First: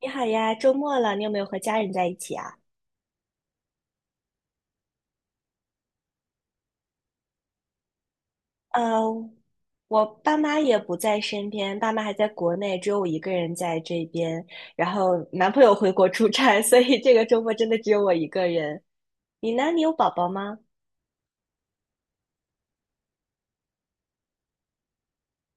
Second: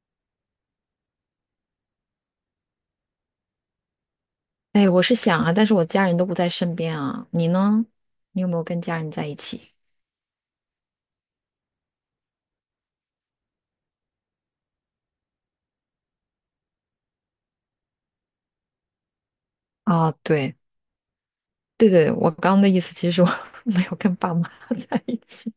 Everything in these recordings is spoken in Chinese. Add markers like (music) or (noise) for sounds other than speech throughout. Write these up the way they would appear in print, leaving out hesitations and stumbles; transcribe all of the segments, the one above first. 你好呀，周末了，你有没有和家人在一起啊？哎，我是想啊，但是我家人都不在身边啊。你呢？你有没有跟家呃，人在一起？我爸妈也不在身边，爸妈还在国内，只有我一个人在这边。然后男朋友回国出差，所以这个周末真的只有我一个人。你呢？你有宝啊，宝对吗？对对，我刚刚的意思其实我 (laughs) 没有跟爸妈 (laughs) 在一起。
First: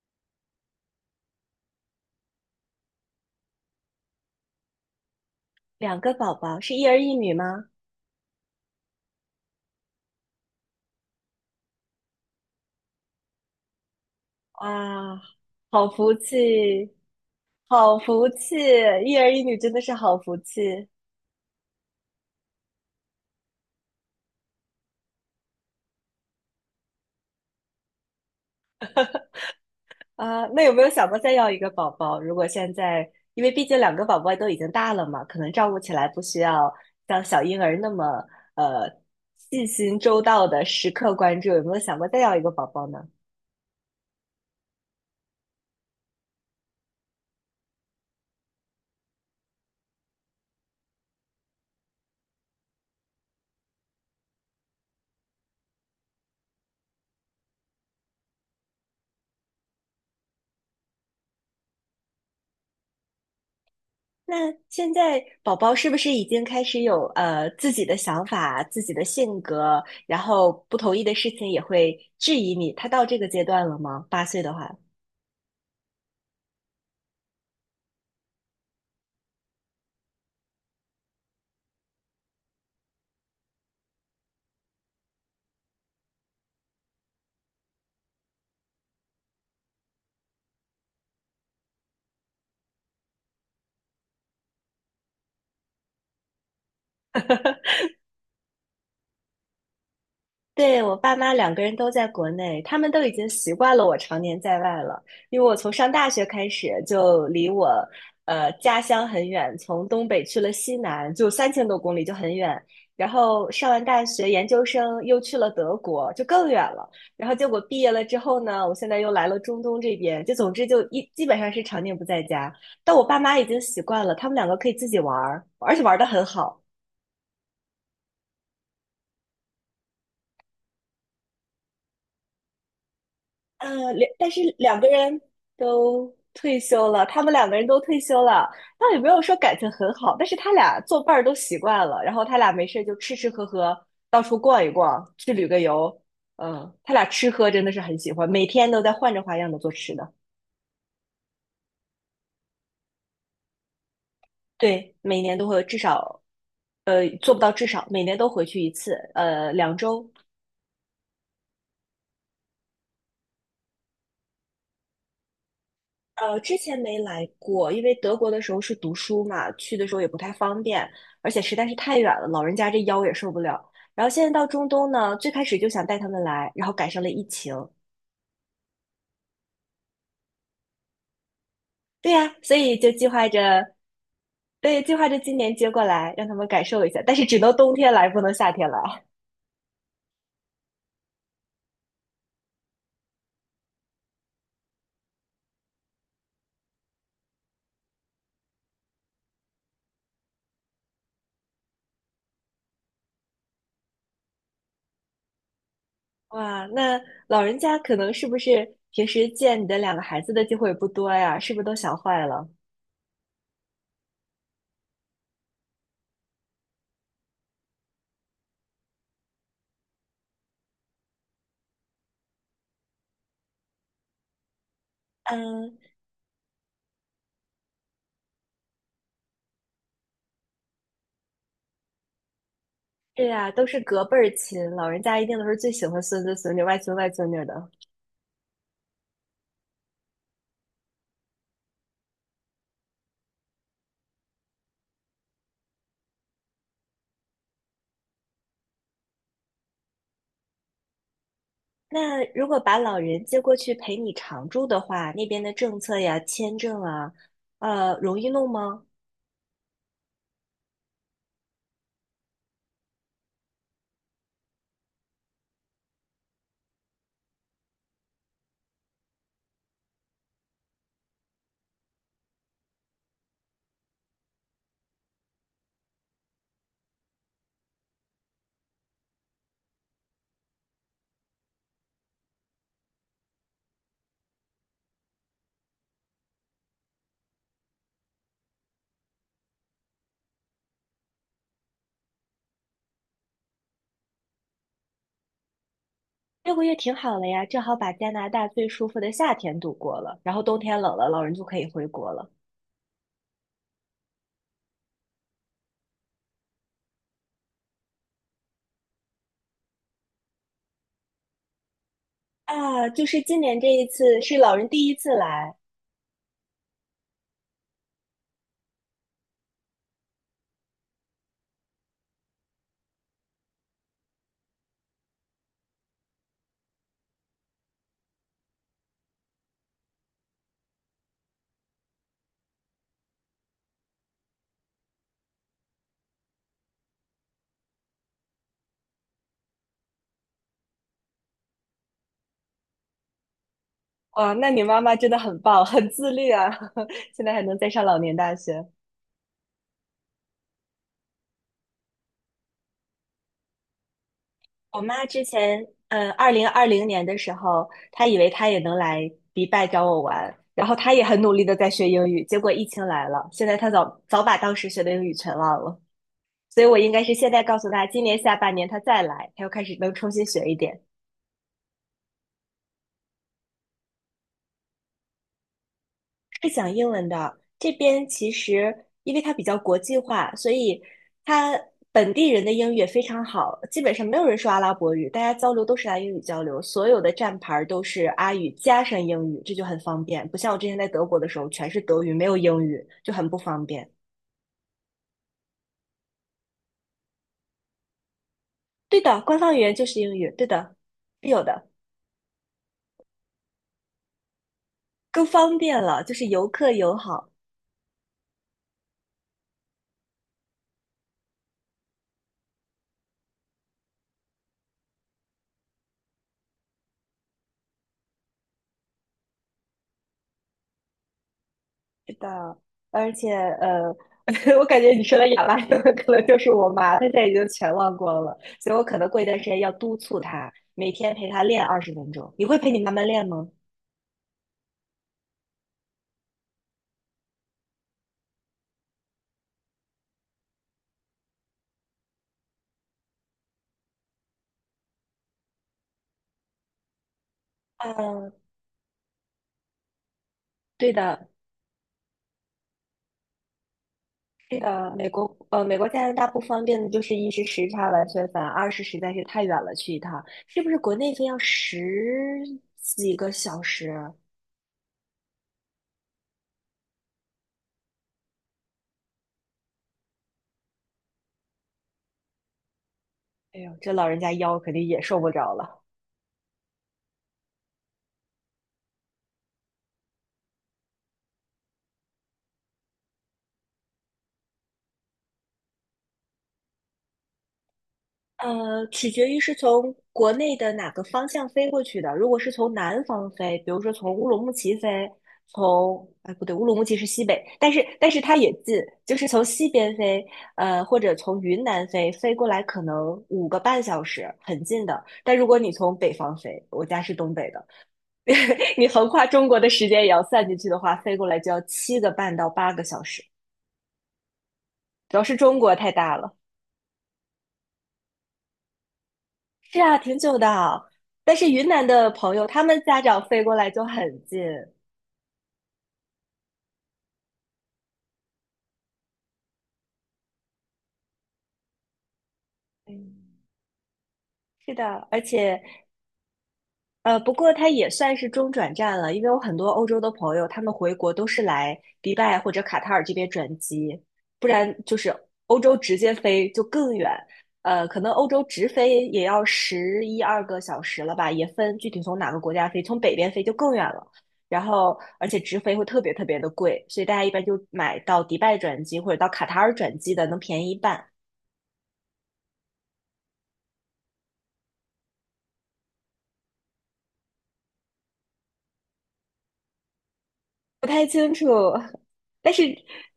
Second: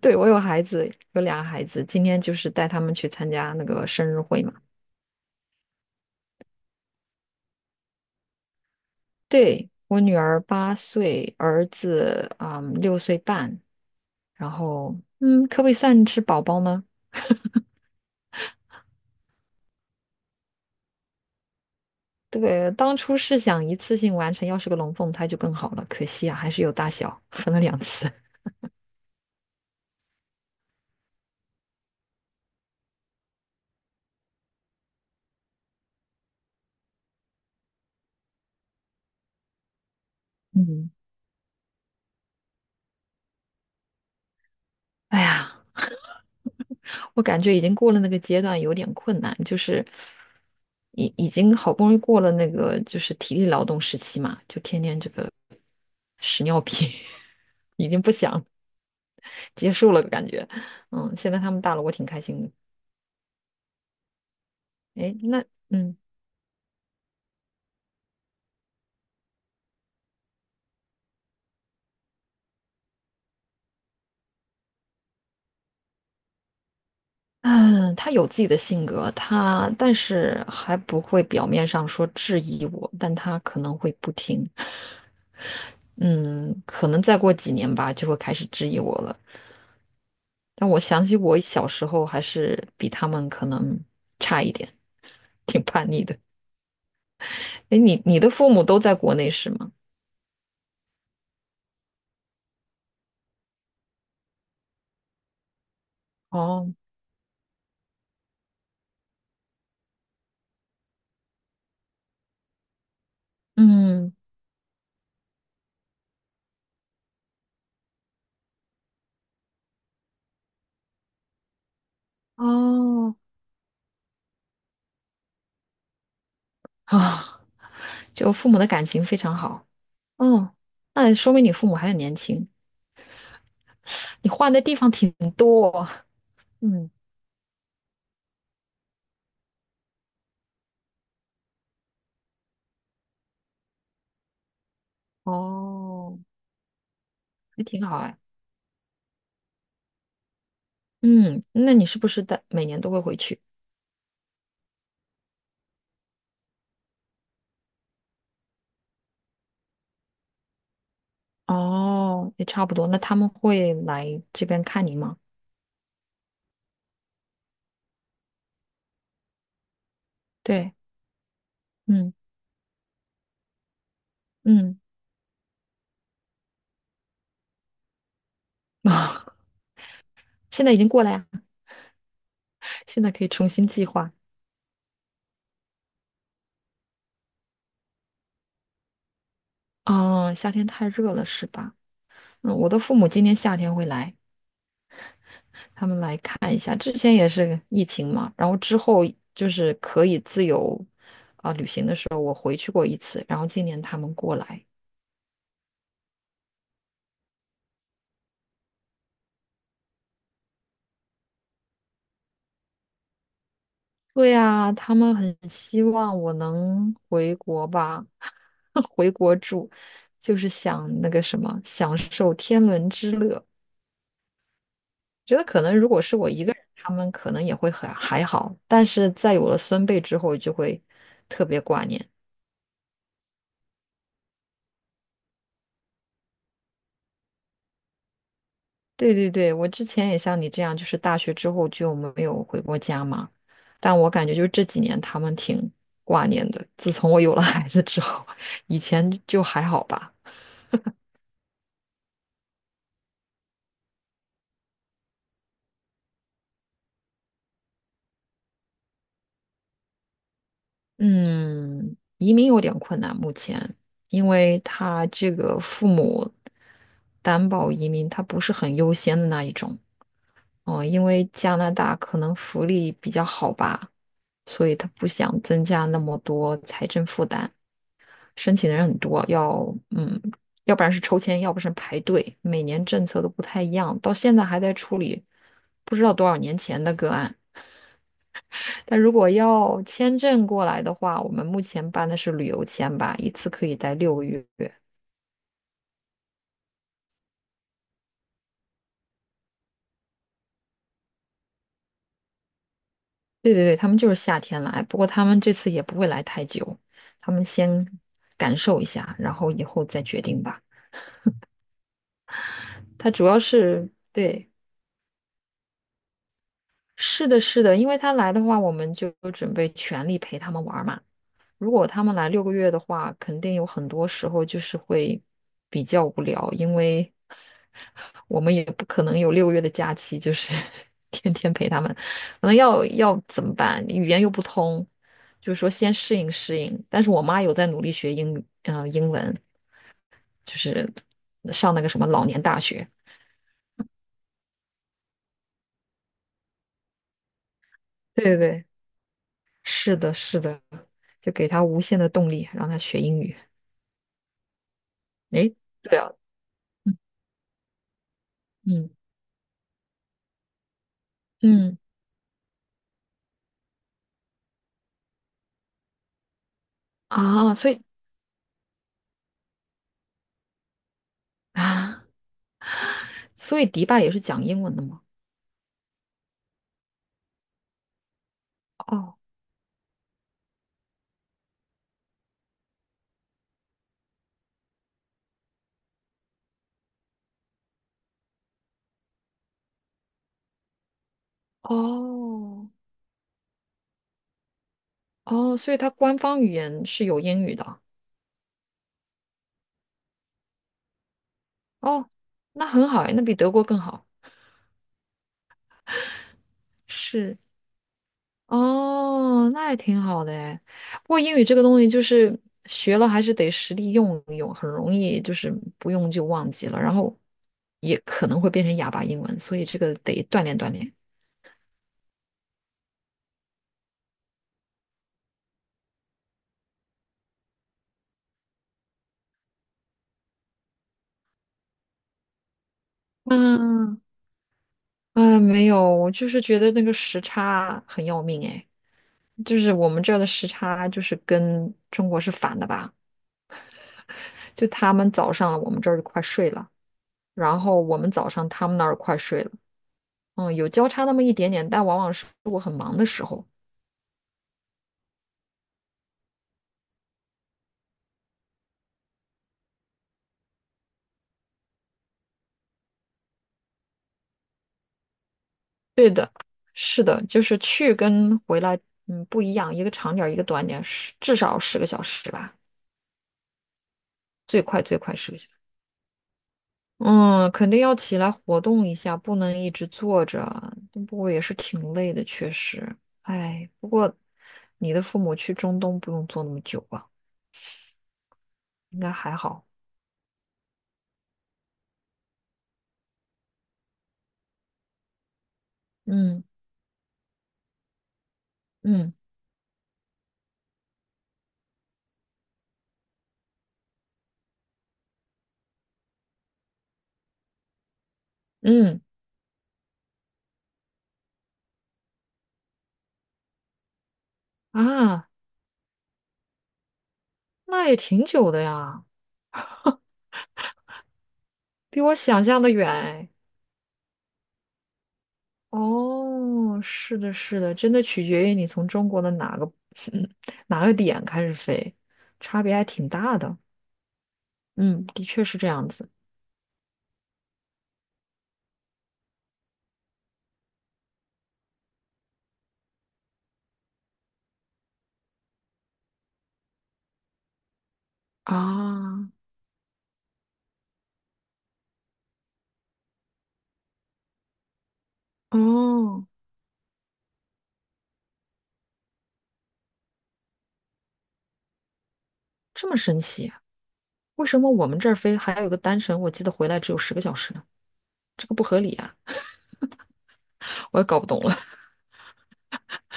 对，我有孩子，有俩孩子，今天就是带他们去参加那个生日会嘛。两个宝宝，是一儿一女吗？对，我女儿8岁，儿子6岁半，然后哇，可不可以好算福是宝宝呢？气，好福气，一儿一女真的是好福气。对，当初是想一次性完成，要是个龙凤胎就更好了，可惜啊，还是有大小，分了2次。啊，那有没有想过再要一个宝宝？如果现在，因为毕竟两个宝宝都已经大了嘛，可能照顾起来不需要像小婴儿那么呃细心周到的时嗯，刻关注，有没有想过再要一个宝宝呢？哎呀。我感觉已经过了那个阶段，有点困难，就是已经好不容易过了那个就是体力劳动时期嘛，就天天这个屎尿屁 (laughs) 已经不想结束了，感觉，现在他们大了，我挺开心的。那现哎，在那宝宝是不嗯是已经开始有自己的想法、自己的性格，然后不同意的事情也会质疑你？他到这个阶段了吗？8岁的话。嗯，他有自己的性格，他但是还不会表面上说质疑我，但他可能会不听，(laughs) 嗯，可能再过几年吧，就会开始质疑我了。但我想起我小时候还是比他们可能差一点，(laughs) 挺叛逆的。哎，你的父母都在国内是吗？对，我爸妈两个人都在国内，他们都已经习惯了我常年在外了。因为我从上大学开始哦，就离我家乡很远，从东北去了西南，就3000多公里，就很远。然后上完大嗯，学，研究生又去了德国，就更远了。然后结果毕业了之后呢，我现在又来了中东这边，就总之基本上是常年不在家。但我哦，爸妈已经习惯了，他们两个可以自己玩儿，而且玩的很好。啊，就父母的感情非常好。哦，那说明你父母还很年轻，但你是换的地两个方挺人多哦都退嗯，休了，他们两个人都退休了，倒也没有说感情很好，但是他俩做伴儿都习惯了，然后他俩没事就吃吃喝喝，到处逛一逛，去旅个游，哦，他俩吃喝真也的是挺很好喜哎。欢，每天都在换着花样的做吃的。嗯，那你是不是在每年都会回去？对，每年都会有至少，做不到至少每年都回去一次，2周哦，也差不多。那他们会来这边看你吗？之前没来过，因为德国的时候是读书嘛，去的时候也不太方对，便，而且实在是太嗯远了，老人家这腰也受不了。然后现在到中嗯。东呢，最开始就想带他们来，然后赶上了疫情。(laughs) 现在已经过来呀，对呀，所以就现计在可划以重新着，计划。对，计划着今年接过来，让他们感受一下，但是只能冬天来，不能夏天来。啊。夏天太热了是吧？我的父母今年夏天会来，他们来看一下。之前也是疫情嘛，然后之后就是可以自由啊、旅行的时候回去过一次，然后今年他们过来。哇，那老人家可能是不是平时见你的两个孩子的机会不多呀？是不是都想坏了？对呀，他们很希望我能回国吧，(laughs) 回国住，就是想那个什么，享受天伦之乐。觉得可能嗯，如果是我一个人，他们可能也会很还好，但是在有了孙辈之后，就会特别挂念。对呀，都是隔辈儿亲，老人家一定都是最喜欢孙子孙女、外孙外孙女的。对对对，我之前也像你这样，就是大学之后就没有回过家嘛，但我感觉就是这几年他们挺挂念的。自从我有了孩子之后，以前就还好吧。那如果把老人接过去陪你常住的话，那边的政策呀、签证啊，容易弄吗？嗯，移民有点困难，目前，因为他这个父母担保移民，他不是很优先的那一种。哦，因为加拿大可能福利比较好吧，所以他不想增加那么多财政负担。申请的人很多，嗯，要不然是抽签，要不是排队，每年政策都不太一样，到现在还在处理不知道多少年前的个案。但如果要签证过来的话，我们目前办的是旅游签吧，一次可以待六个月。对6个月挺好了呀，正好把加拿大最舒服的夏天度过了，然后冬天冷了，老人就可以回国了。对对，他们就是夏天来，不过他们这次也不会来太久，他们先感受一下，然后以后再决定吧。啊，就他是主要今年这一是次是对，老人第一次来。是的，是的，因为他来的话，我们就准备全力陪他们玩儿嘛。如果他们来六个月的话，肯定有很多时候就是会比较无聊，因为 (laughs) 我们也不可能有六个月的假期，就是 (laughs) 天天陪他们，可能要怎么办？语言又不通，就是说先适应适应。但是我妈有在努力学英语，英文，就是上那个什么老年大学。哇，那你妈妈真的很棒，很自律啊，(laughs) 现在还能再上老年对大对对，学。是的，是的。就给他无限的动力，让他学英语。我妈之诶，前，对啊，二零二零嗯年的时候，她以为她也能嗯来迪拜找我玩，然后她也很努力的在嗯学英语，结果疫情来了，现在她早早把当时学的英语全忘了，所以我应该是现在啊，告诉所以她，今年下半年她再来，她又开始能重新学一点。啊，所以迪拜也是讲英文的吗？是讲英文的。这边其实因哦为它比较国际化，所以它本地人的英语也非常好，基本上没有人说阿拉伯语，大家交流都是拿英语交流，所有的站牌儿都是阿语加上英语，这就很方便。不像我之前在德国的时候，全是德语，没有英哦语，就很不方便。哦，所以它官方语言是有英语的。对的，官方语言就是英语，对的，是有的，哦，那很好哎，那比德国更好。更方便了，就是游客友好。是哦，那也挺好的哎。不过英语这个东西就是学了还是得实地用一用，很容易就是不用就忘记了，然后也可能会变成哑巴英文，所以这个得锻炼锻炼。是的，而且呃，(laughs) 我感觉你说的亚麻的可能就是我妈，她现在已经全忘光了，所以我可能过一段时间要督促她，每天陪她练20分钟。你会陪你妈妈练吗？嗯嗯，没有，我就是觉得那个时差很要命哎，就是我们这儿的时差就是跟中国是反的吧？就他们早上我们这儿就快睡了，然后我们早嗯，上他们那儿快睡了，有交对叉那么的，一点点，但往往是我很忙的时候。是的，美国加拿大不方便的就是一是时差完全烦，二是实在是太远了，去一趟是不是国内飞要十几个小时？对的，是的，就是去跟回来，不一样，一个长点儿，一个短点儿，至少十个小时吧，哎呦，这老人家腰最肯快定最也快受不十个小着时。了。嗯，肯定要起来活动一下，不能一直坐着啊。不过也是挺累的，确实。哎，不过你的父母去中东不用坐那么久吧？应取该决还于是好。从国内的哪个方向飞过去的。如果是从南方飞，比如说从乌鲁木齐飞，哎，嗯不对，乌鲁木齐是西北，但是它也近，嗯就是从西边飞，或者从云南飞，飞过来可能5个半小时，很近的。但如果你从北方飞，我家是东北的，(laughs) 你嗯横跨中国的时间也要算进去的话，飞过来就要7个半到8个小时。主要啊，是中国太大了。那也挺久的呀，是啊，挺久的。但是云南比的我朋想友，象他的们远家长哎。飞过来就很近。哦，是的，是的，真的取决于你从中国的哪个 (laughs) 哪个点开始飞，差别还挺嗯，大的。是嗯，的，而的确是且这样子不过它也算是中转站了，因为我很多欧洲的朋友，他们回国都是来迪拜或者卡塔尔这边转机，不然就是欧洲直接飞就更远。可能欧洲直飞也啊。要十一二个小时了吧，也分具体从哪个国家飞，从北边飞就更远了。然后，而且直飞会特别特哦，别的贵，所以大家一般就买到迪拜转机或者到卡塔尔转机的，能便宜一半。这么神奇。为什么我们这儿飞还有一个单程，我记得回来只有十个小时呢？这个不合理啊，不我也太搞不清懂楚，了。(laughs) 但是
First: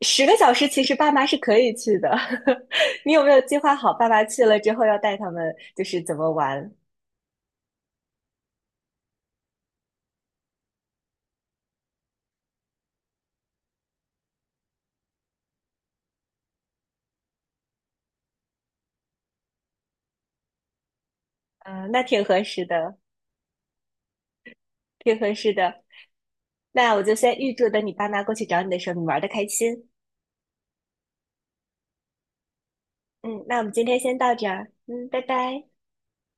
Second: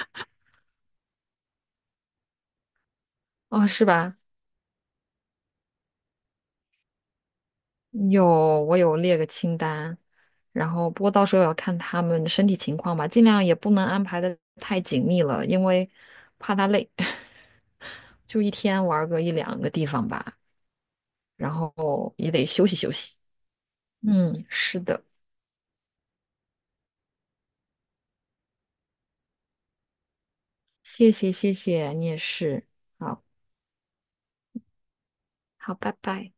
10个小时其实爸妈是可以去的。(laughs) 你有没有计哦，划是好爸吧？妈去了之后要带他们就是怎么玩？有，我有列个清单，然后不过到时候也要看他们身体情况吧，尽量也不能安排的太紧密了，因为怕他累，(laughs) 就一天玩个一两个地方吧，然嗯，那后挺也合得适休息休的，息。嗯，是的，挺合适的。那我就先预祝等你爸妈过去找你的时候，你玩的开心。谢谢谢谢，你也是。好，嗯，那我们今天先到这儿。嗯，拜拜。好，拜拜。